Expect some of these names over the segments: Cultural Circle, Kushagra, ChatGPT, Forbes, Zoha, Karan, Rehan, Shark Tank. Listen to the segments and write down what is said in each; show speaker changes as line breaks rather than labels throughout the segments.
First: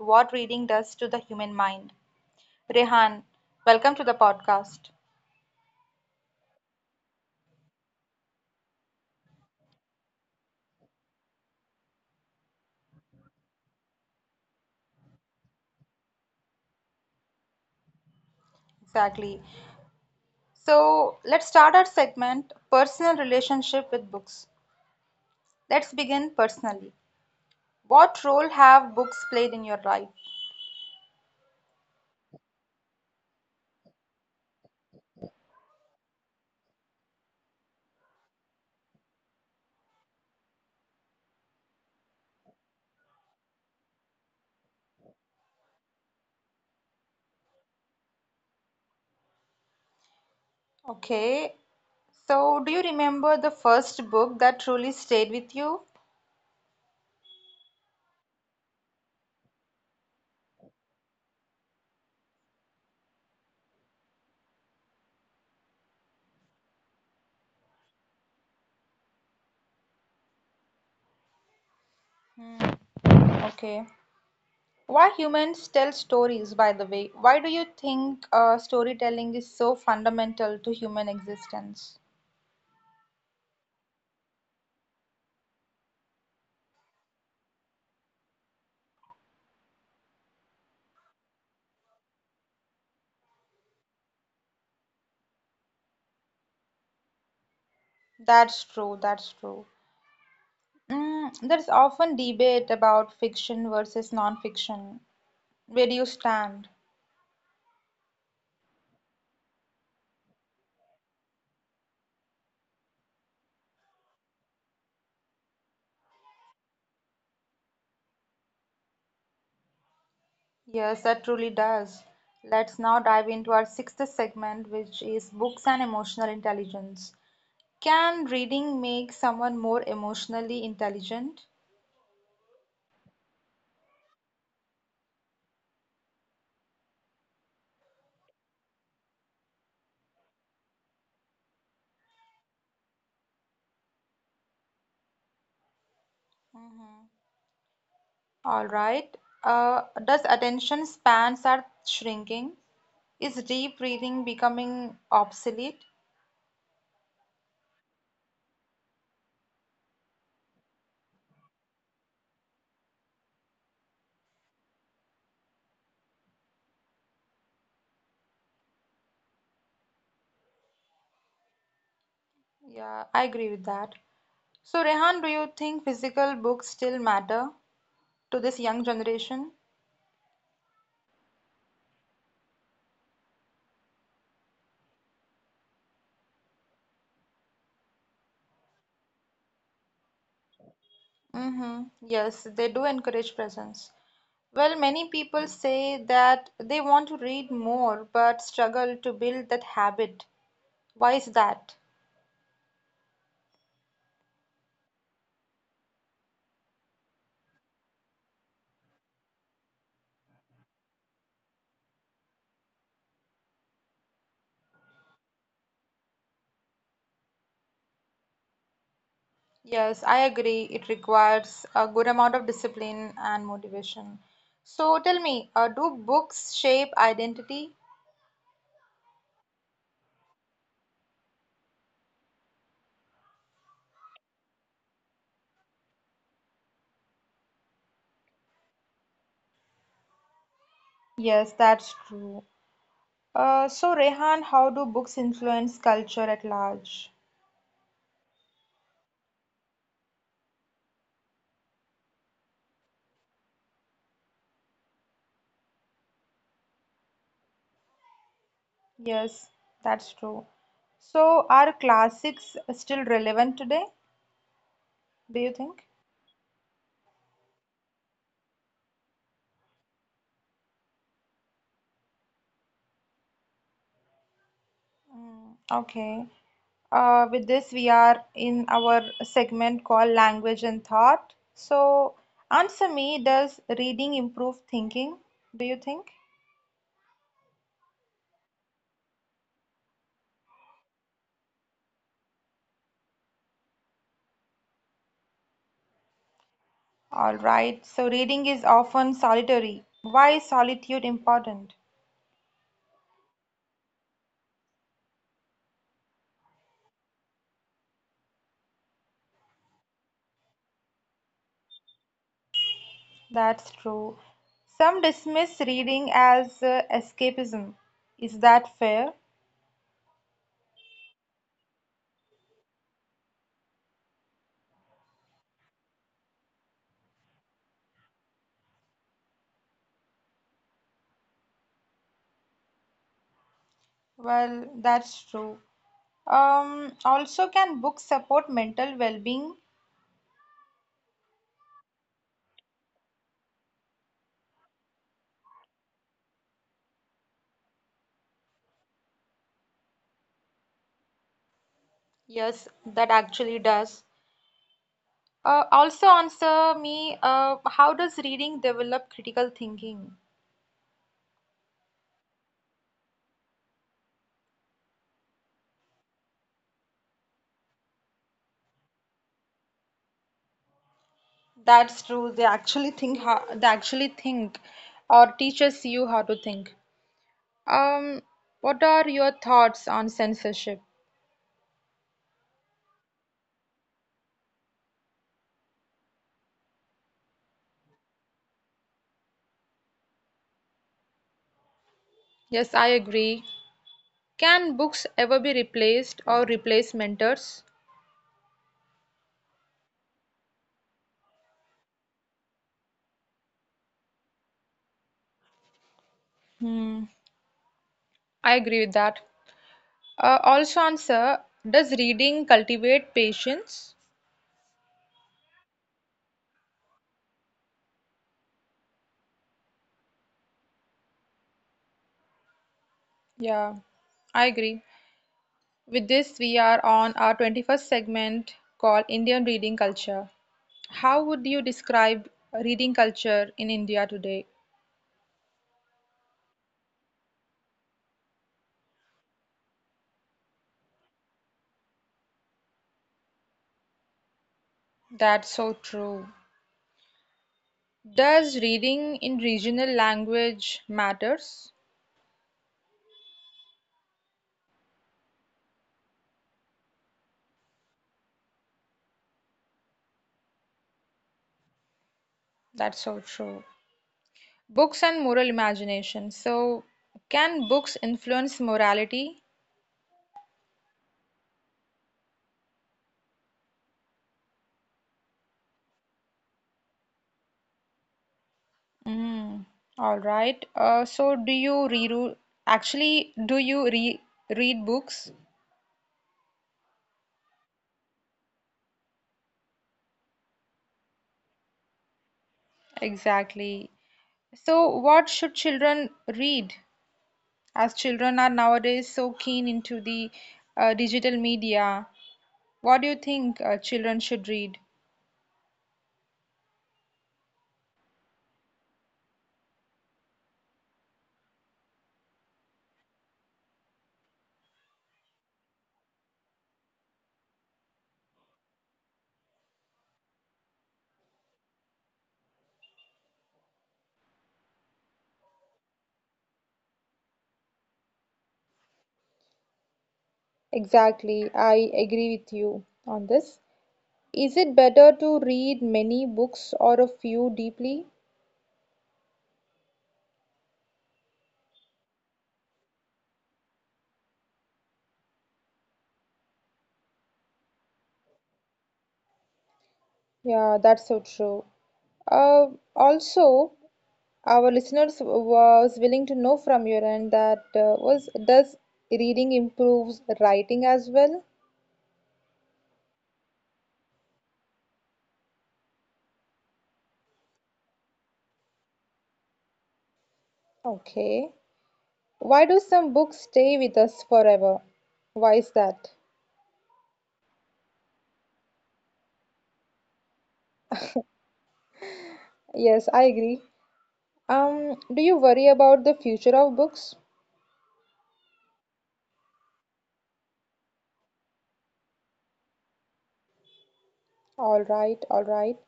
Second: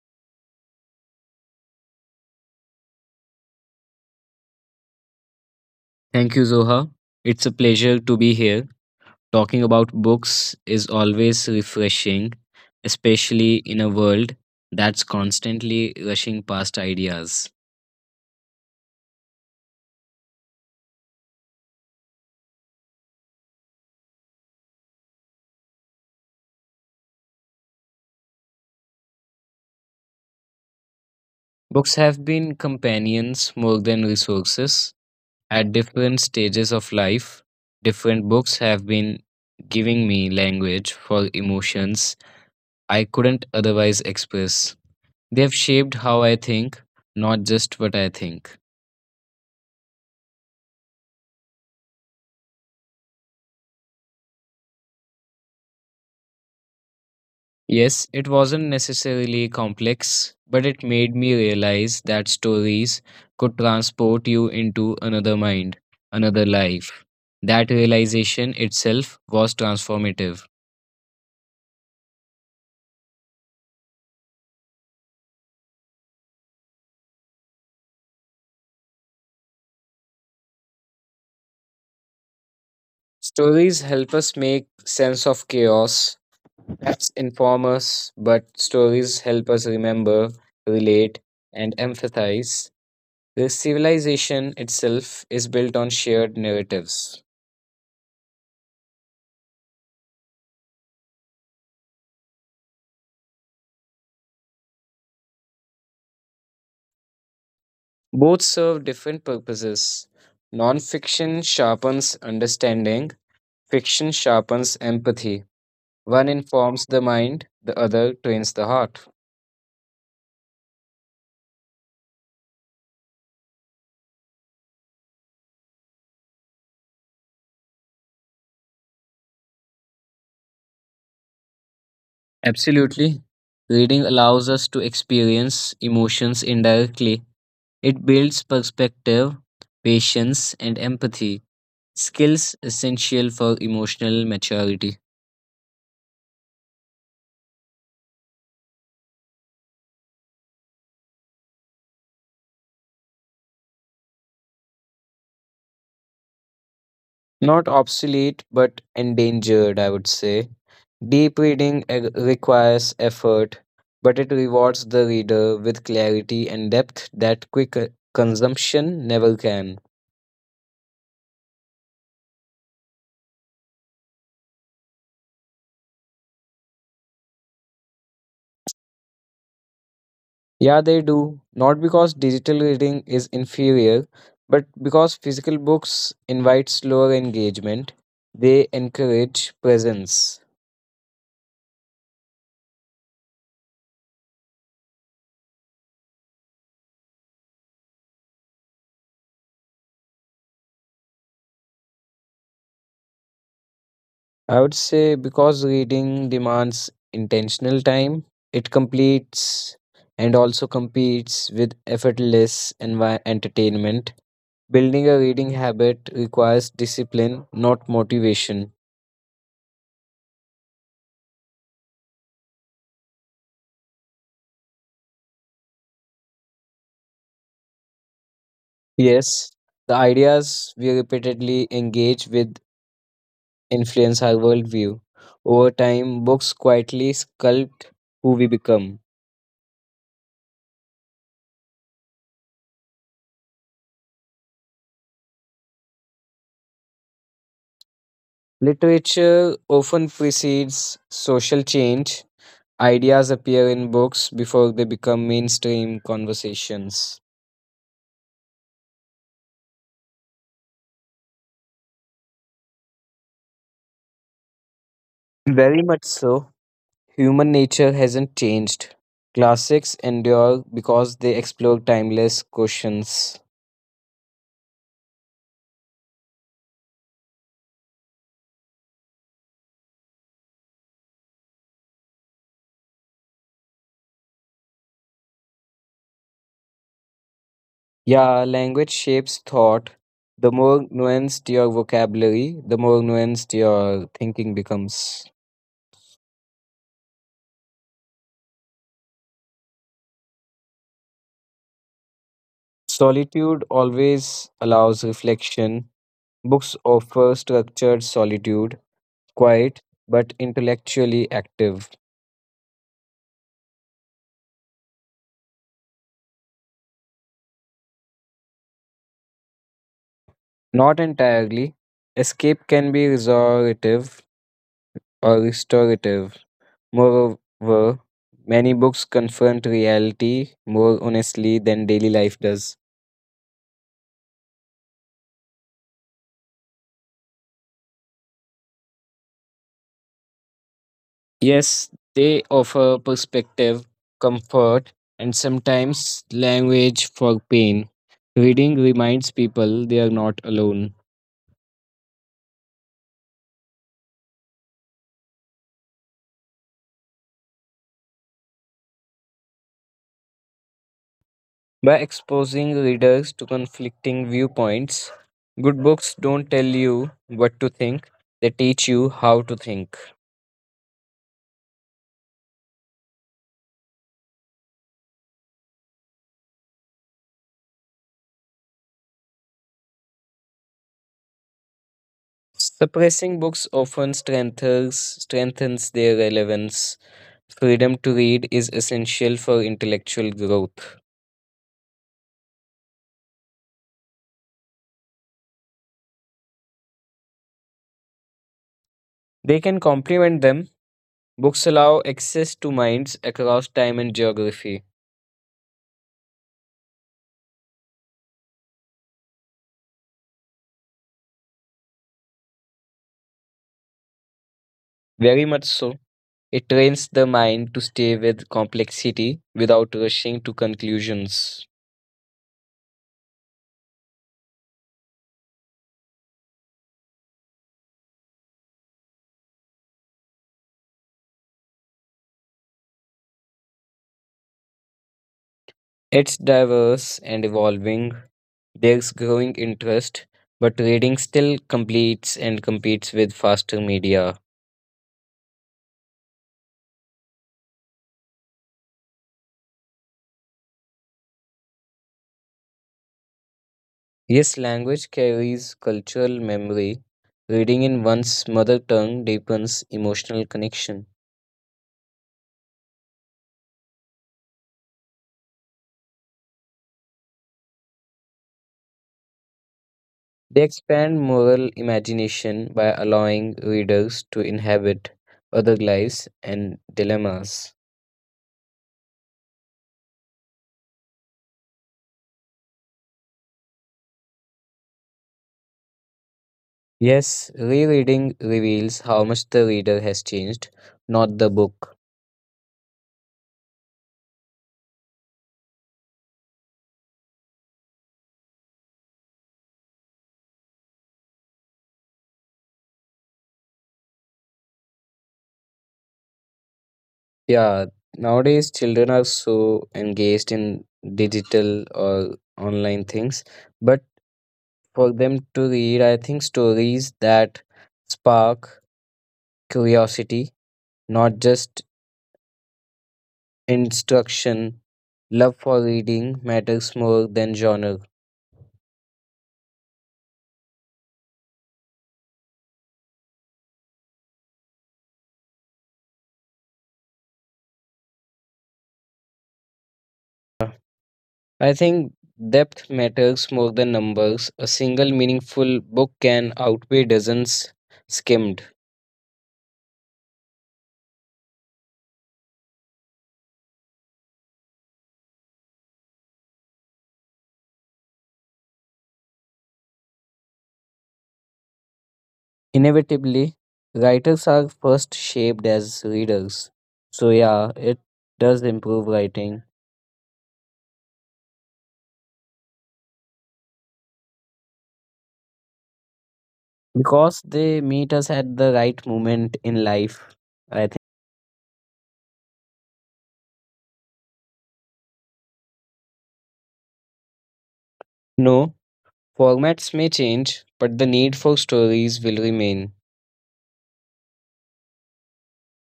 what reading does to the human mind. Rehan, welcome to the podcast.
Thank you, Zoha. It's a pleasure to be here. Talking about books is always refreshing, especially in a world that's constantly rushing past ideas.
Exactly. So let's start our segment personal relationship with books. Let's begin personally. What role have books played in your life?
Books have been companions more than resources. At different stages of life, different books have been giving me language for emotions I couldn't otherwise express. They have shaped how I think, not just what I think.
Okay. So do you remember the first book that truly stayed with you?
Yes, it wasn't necessarily complex, but it made me realize that stories could transport you into another mind, another life. That realization itself was transformative.
Okay. Why humans tell stories, by the way? Why do you think storytelling is so fundamental to human existence?
Stories help us make sense of chaos. Maps inform us, but stories help us remember, relate, and empathize. This civilization itself is built on shared narratives.
That's true, that's true. There's often debate about fiction versus non-fiction. Where do you stand?
Both serve different purposes. Nonfiction sharpens understanding, fiction sharpens empathy. One informs the mind, the other trains the heart.
Yes, that truly does. Let's now dive into our sixth segment, which is books and emotional intelligence. Can reading make someone more emotionally intelligent?
Absolutely. Reading allows us to experience emotions indirectly. It builds perspective, patience, and empathy, skills essential for emotional maturity.
All right. Does attention spans are shrinking? Is deep reading becoming obsolete?
Not obsolete, but endangered, I would say. Deep reading requires effort, but it rewards the reader with clarity and depth that quick consumption never can.
Yeah, I agree with that. So, Rehan, do you think physical books still matter to this young generation?
Yeah, they do. Not because digital reading is inferior, but because physical books invite slower engagement. They encourage presence.
Mm-hmm. Yes, they do encourage presence. Well, many people say that they want to read more but struggle to build that habit. Why is that?
I would say because reading demands intentional time, it completes and also competes with effortless entertainment. Building a reading habit requires discipline, not motivation.
Yes, I agree. It requires a good amount of discipline and motivation. So tell me, do books shape identity?
Yes, the ideas we repeatedly engage with influence our worldview. Over time, books quietly sculpt who we become.
Yes, that's true. So, Rehan, how do books influence culture at large?
Literature often precedes social change. Ideas appear in books before they become mainstream conversations.
Yes, that's true. So, are classics still relevant today, do you
Very
think?
much so. Human nature hasn't changed. Classics endure because they explore timeless questions.
Okay. With this, we are in our segment called Language and Thought. So, answer me, does reading improve thinking? Do you think?
Yeah, language shapes thought. The more nuanced your vocabulary, the more nuanced your thinking becomes.
All right, so reading is often solitary. Why is solitude important?
Solitude always allows reflection. Books offer structured solitude, quiet, but intellectually active.
That's true. Some dismiss reading as escapism. Is that fair?
Not entirely. Escape can be restorative or restorative. Moreover, many books confront reality more honestly than daily life does.
Well, that's true. Also, can books support mental well being?
Yes, they offer perspective, comfort, and sometimes language for pain. Reading reminds people they are not alone.
Yes, that actually does. Also answer me, how does reading develop critical thinking?
By exposing readers to conflicting viewpoints, good books don't tell you what to think, they teach you how to think.
That's true. They actually think how, they actually think or teaches you how to think. Um, what are your thoughts on censorship?
Suppressing books often strengthens their relevance. Freedom to read is essential for intellectual growth.
Yes, I agree. Can books ever be replaced or replace mentors?
They can complement them. Books allow access to minds across time and geography.
Hmm, I agree with that. Also answer, does reading cultivate patience?
Very much so. It trains the mind to stay with complexity without rushing to conclusions.
Yeah, I agree. With this, we are on our 21st segment called Indian Reading Culture. How would you describe reading culture in India today?
It's diverse and evolving. There's growing interest, but reading still completes and competes with faster media.
That's so true. Does reading in regional language matters?
Yes, language carries cultural memory. Reading in one's mother tongue deepens emotional connection.
That's so true. Books and moral imagination. So, can books influence morality?
They expand moral imagination by allowing readers to inhabit other lives and dilemmas.
Mm, all right. So, do you read? Actually, do you re read books?
Yes, rereading reveals how much the reader has changed, not the book.
Exactly. So, what should children read? As children are nowadays so keen into the digital media, what do you think children should read?
Yeah, nowadays children are so engaged in digital or online things, but for them to read, I think, stories that spark curiosity, not just instruction. Love for reading matters more than genre.
Exactly, I agree with you on this. Is it better to read many books or a few deeply?
I think depth matters more than numbers. A single meaningful book can outweigh dozens skimmed.
Yeah, that's so true. Uh, also, our listeners was willing to know from your end that was does reading improves writing as well?
Inevitably, writers are first shaped as readers. So, yeah, it does improve writing
Okay. Why do some books stay with us forever? Why is that?
because they meet us at the right moment in life. I...
Yes, I agree. Do you worry about the future of books?
No, formats may change, but the need for stories will remain.
All right, all right.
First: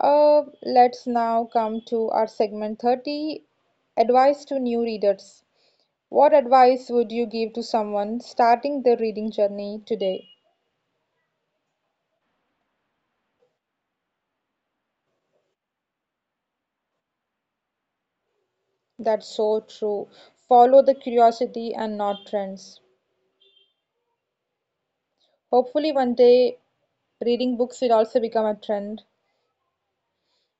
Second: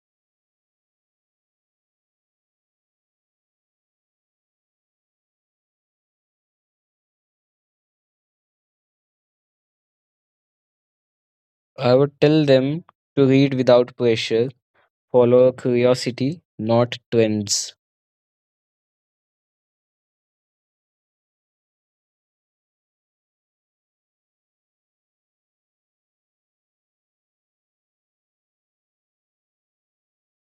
Let's now come to our segment 30, advice to new readers. What advice would you give to someone starting their reading journey today?
I would tell them to read without pressure, follow curiosity, not trends.
That's so true. Follow the curiosity and not trends. Hopefully, one day reading books will also become a trend.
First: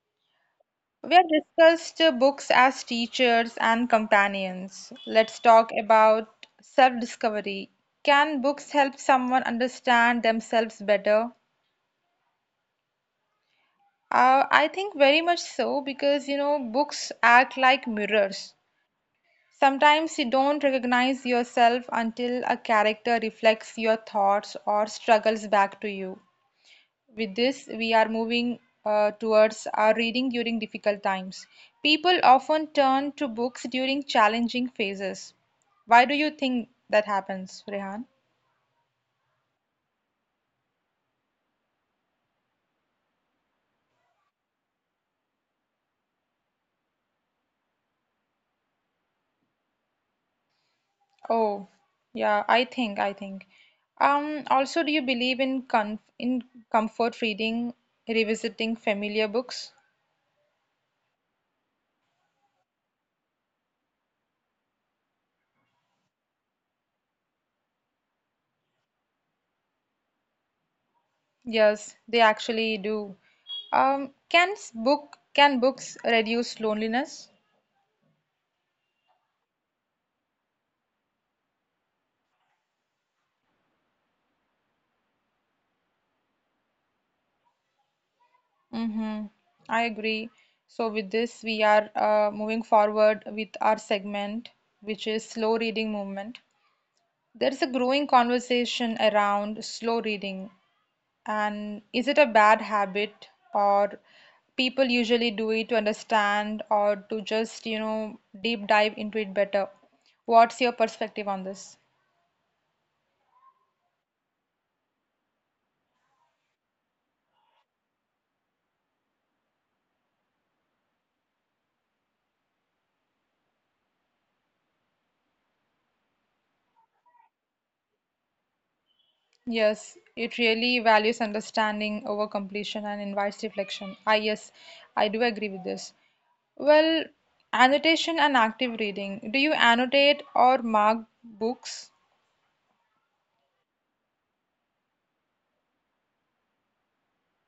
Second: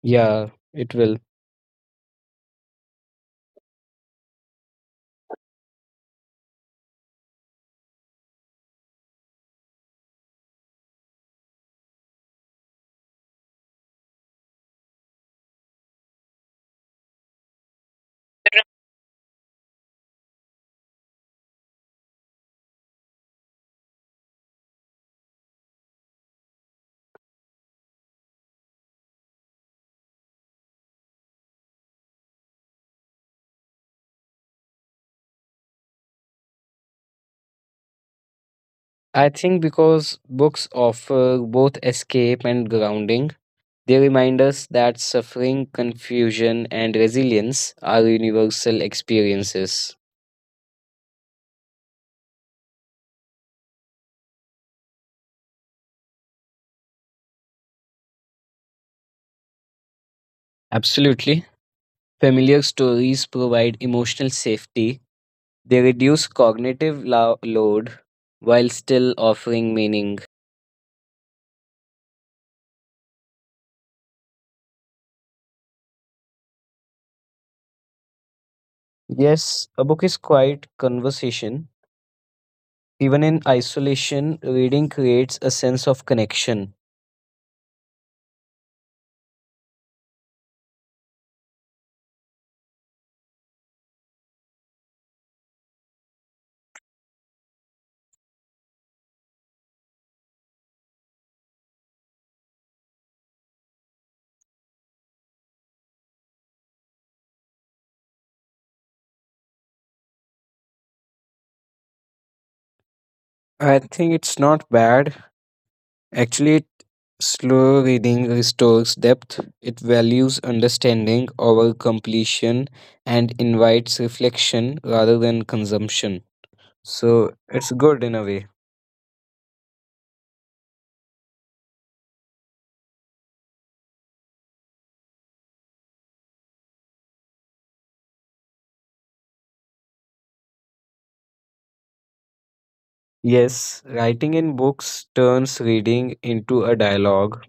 Yeah, it
We
will.
have discussed books as teachers and companions. Let's talk about self-discovery. Can books help someone understand themselves better? I think very much so because you know books act like mirrors. Sometimes you don't recognize yourself until a character reflects your thoughts or struggles back to you. With this, we are moving towards our reading during difficult times. People often turn to books during challenging phases. Why do you think that happens, Rehan?
I think because books offer both escape and grounding, they remind us that suffering, confusion, and resilience are universal experiences.
Oh, yeah, I think. Also, do you believe in comfort reading, revisiting familiar books?
Absolutely. Familiar stories provide emotional safety. They reduce cognitive load while still offering meaning.
Yes, they actually do. Can books reduce loneliness?
Yes, a book is quite conversation. Even in isolation, reading creates a sense of connection.
Mm-hmm. I agree. So, with this, we are moving forward with our segment, which is slow reading movement. There is a growing conversation around slow reading, and is it a bad habit, or people usually do it to understand or to just, you know, deep dive into it better? What's your perspective on this?
I think it's not bad. Actually, slow reading restores depth. It values understanding over completion and invites reflection rather than consumption. So it's good in a way.
Yes, it really values understanding over completion and invites reflection. Ah, yes, I do agree with this. Well, annotation and active reading. Do you annotate or mark books?
Yes, writing in books turns reading into a dialogue.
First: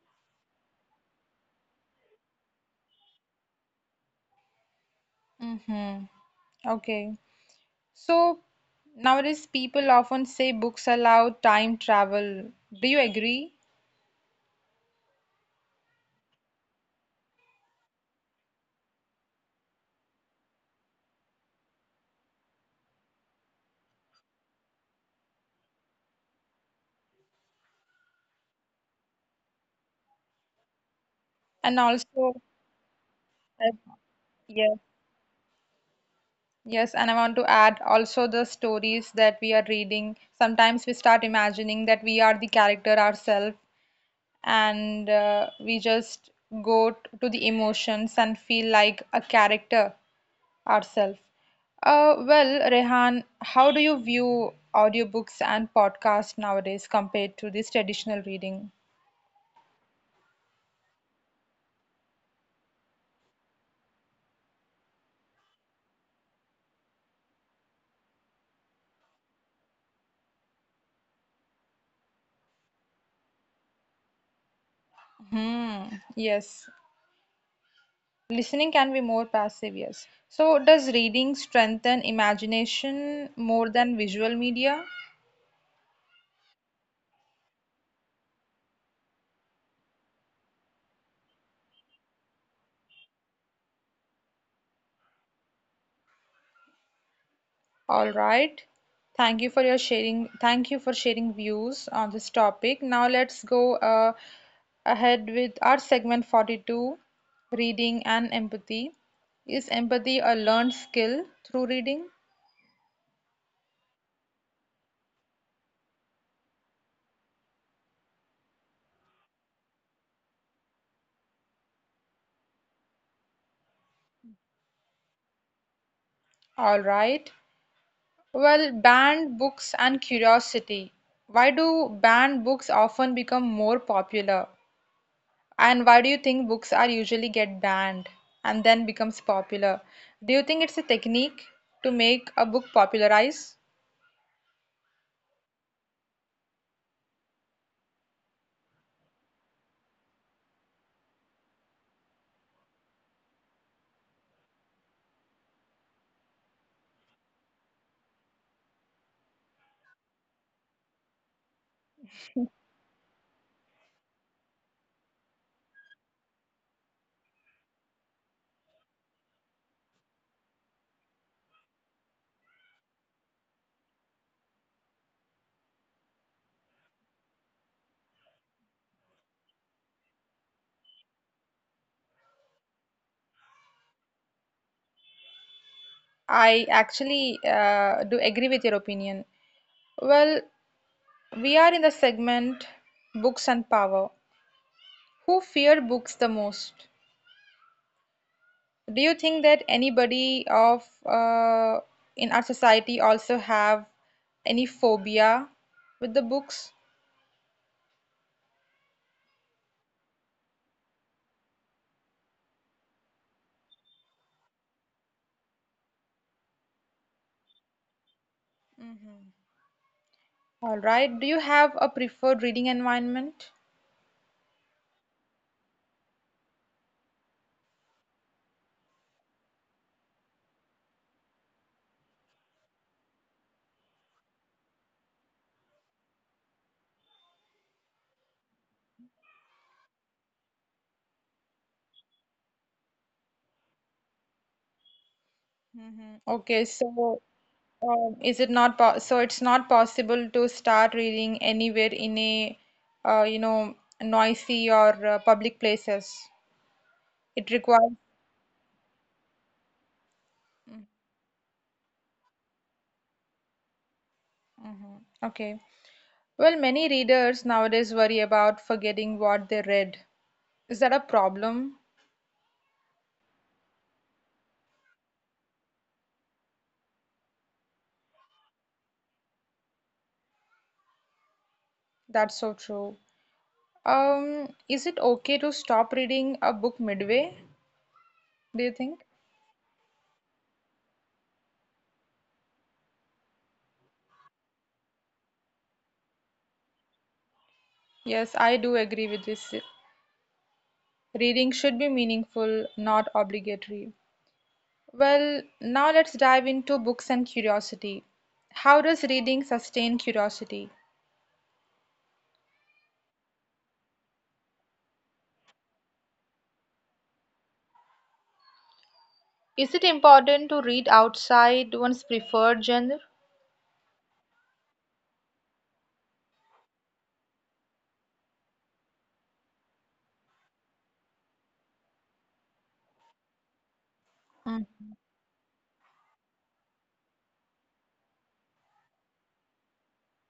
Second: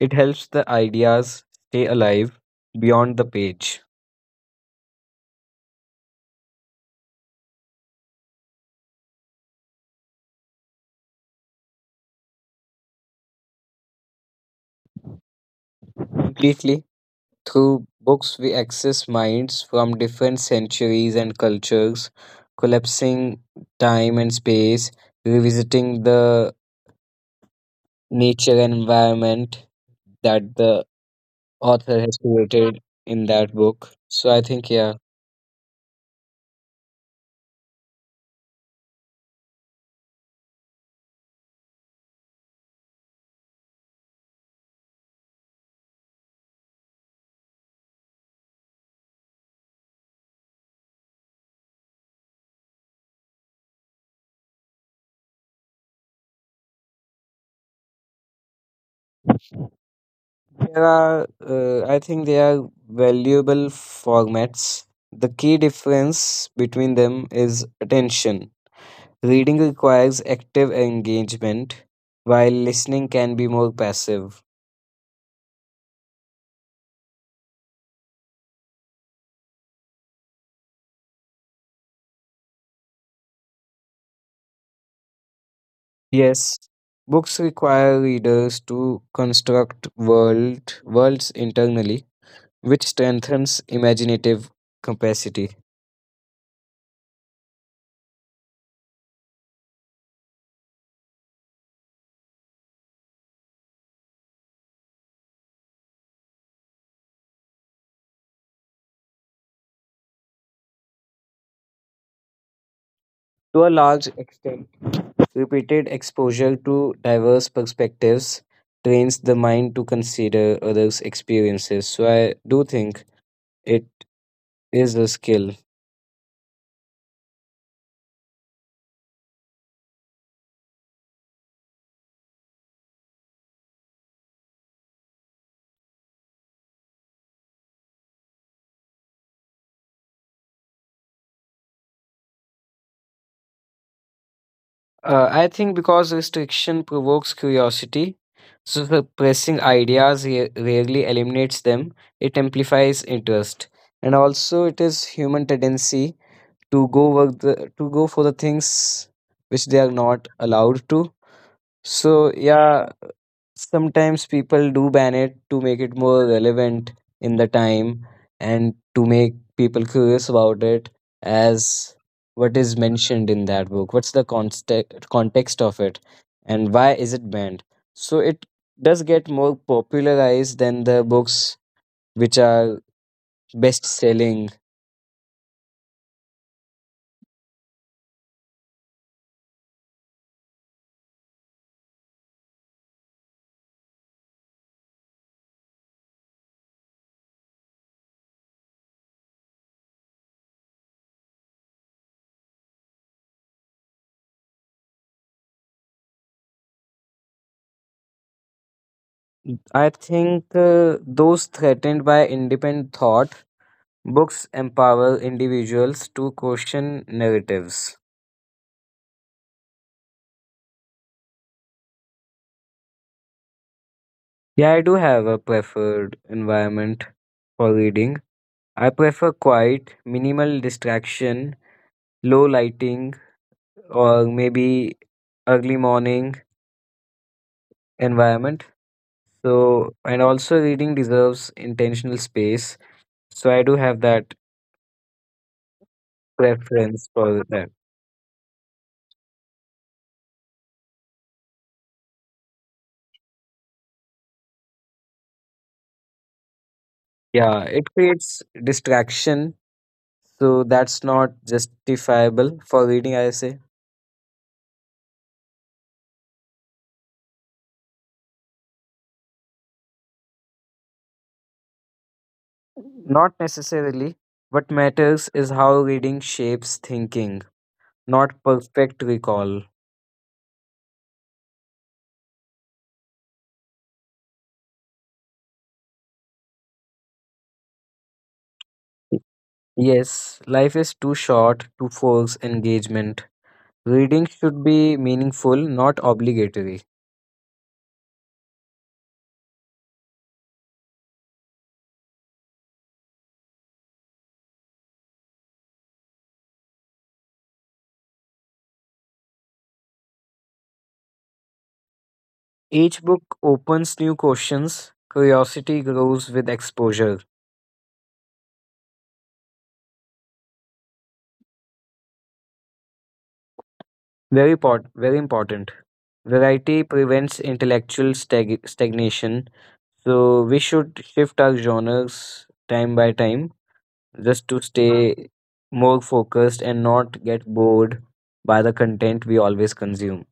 It helps the ideas stay alive beyond the page.
Mm-hmm. Okay. So nowadays people often say books allow time travel. Do you agree?
Completely. Through books, we access minds from different centuries and cultures, collapsing time and space, revisiting the nature and environment that the
And
author has
also,
created in that
I-
book. So I think,
yes.
yeah.
Yes, and I want to add also the stories that we are reading. Sometimes we start imagining that we are the character ourselves, and we just to the emotions and feel like a character ourselves. Well, Rehan, how do you view audiobooks and podcasts nowadays compared to this traditional reading?
There are, I think they are valuable formats. The key difference between them is attention. Reading requires active engagement, while listening can be more passive.
Hmm, yes. Listening can be more passive, yes. So, does reading strengthen imagination more than visual media?
Yes, books require readers to construct worlds internally, which strengthens imaginative capacity
All right. Thank you for your sharing. Thank you for sharing views on this topic. Now, let's go ahead with our segment 42 Reading and Empathy. Is empathy a learned skill through reading?
to a large extent. Repeated exposure to diverse perspectives trains the mind to consider others' experiences. So I do think it is a skill.
All right. Well, banned books and curiosity. Why do banned books often become more popular? And why do you think books are usually get banned and then becomes popular? Do you think it's a technique to make a book popularize?
I think because restriction provokes curiosity, so suppressing ideas rarely eliminates them, it amplifies interest. And also, it is human tendency to to go for the things which they are not allowed to. So yeah, sometimes people do ban it to make it more relevant in the time and to make people curious about it as what is mentioned in that book, what's the context of it and why is it banned. So it does get more popularized than the books which are best selling.
I actually do agree with your opinion. Well, we are in the segment Books and Power. Who fear books the most? Do you think that anybody of in our society also have any phobia with the books?
I think those threatened by independent thought. Books empower individuals to question narratives.
Mhm. All right. Do you have a preferred reading environment?
Yeah, I do have a preferred environment for reading. I prefer quiet, minimal distraction, low lighting, or maybe early morning environment. So, and also reading deserves intentional space. So, I do have that
Mhm. Okay,
preference
so
for that.
is it not po so it's not possible to start reading anywhere in a you know noisy or public places. It
Yeah,
requires
it creates distraction. So, that's not justifiable for reading, I say.
okay. Well, many readers nowadays worry about forgetting what they read. Is that a problem?
Not necessarily. What matters is how reading shapes thinking, not perfect recall.
That's so true. Is it okay to stop reading a book midway? Do you think?
Yes, life is too short to force engagement. Reading should be meaningful, not obligatory.
Yes, I do agree with this. Reading should be meaningful, not obligatory. Well, now let's dive into books and curiosity. How does reading sustain curiosity?
Each book opens new questions. Curiosity grows with exposure.
Is it important to read outside one's preferred genre?
Very important. Variety prevents intellectual stagnation. So we should shift our genres time by time just to
Mm.
stay more focused and not get bored by the content we always consume.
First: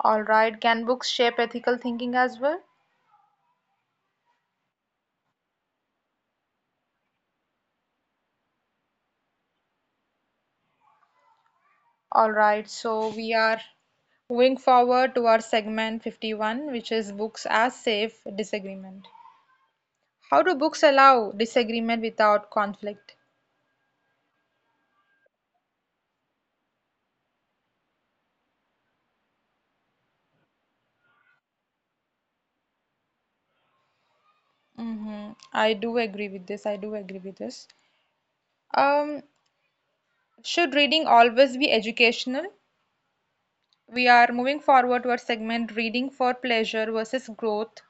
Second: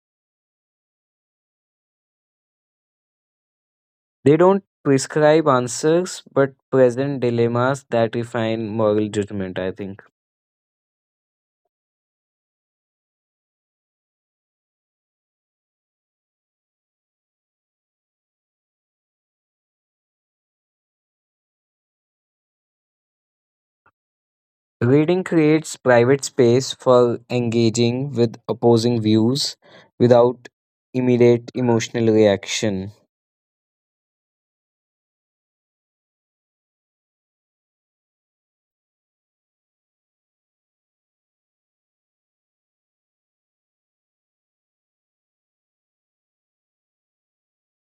All right. Can books shape ethical thinking as well?
They don't prescribe answers but present dilemmas that refine moral judgment, I think.
All right. So we are moving forward to our segment 51, which is books as safe disagreement. How do books allow disagreement without conflict?
Reading creates private space for engaging with opposing views without immediate emotional reaction.
Mm-hmm. I do agree with this. I do agree with this. Um, Should reading always be educational? We are moving forward to our segment reading for pleasure versus growth.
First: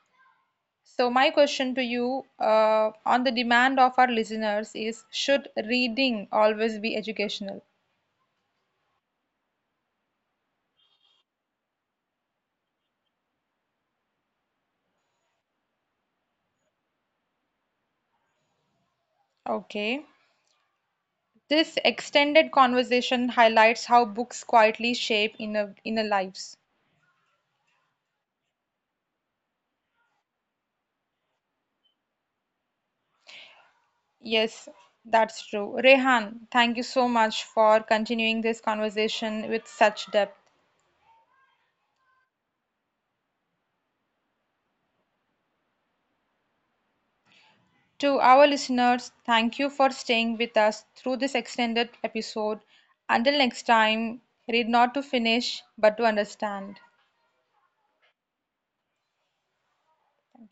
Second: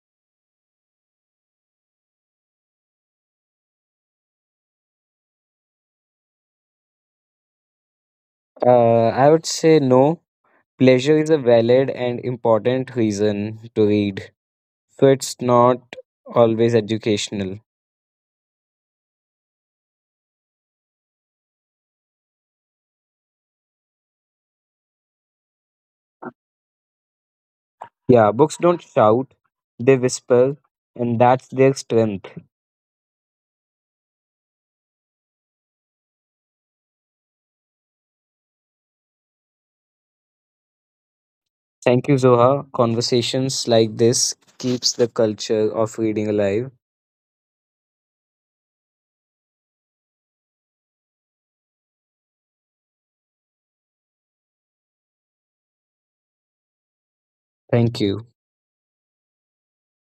So, my question to you on the demand of our listeners is, should reading always be educational?
I would say no. Pleasure is a valid and important reason to read, so it's not always educational.
Okay. This extended conversation highlights how books quietly shape inner lives.
Yeah, books don't shout, they whisper, and that's their strength.
Yes, that's true. Rehan, thank you so much for continuing this conversation with such depth.
Thank you, Zoha. Conversations like this keeps the culture of reading alive.
To our listeners, thank you for staying with us through this extended episode. Until next time, read not to finish, but to understand.
Thank you.
Thank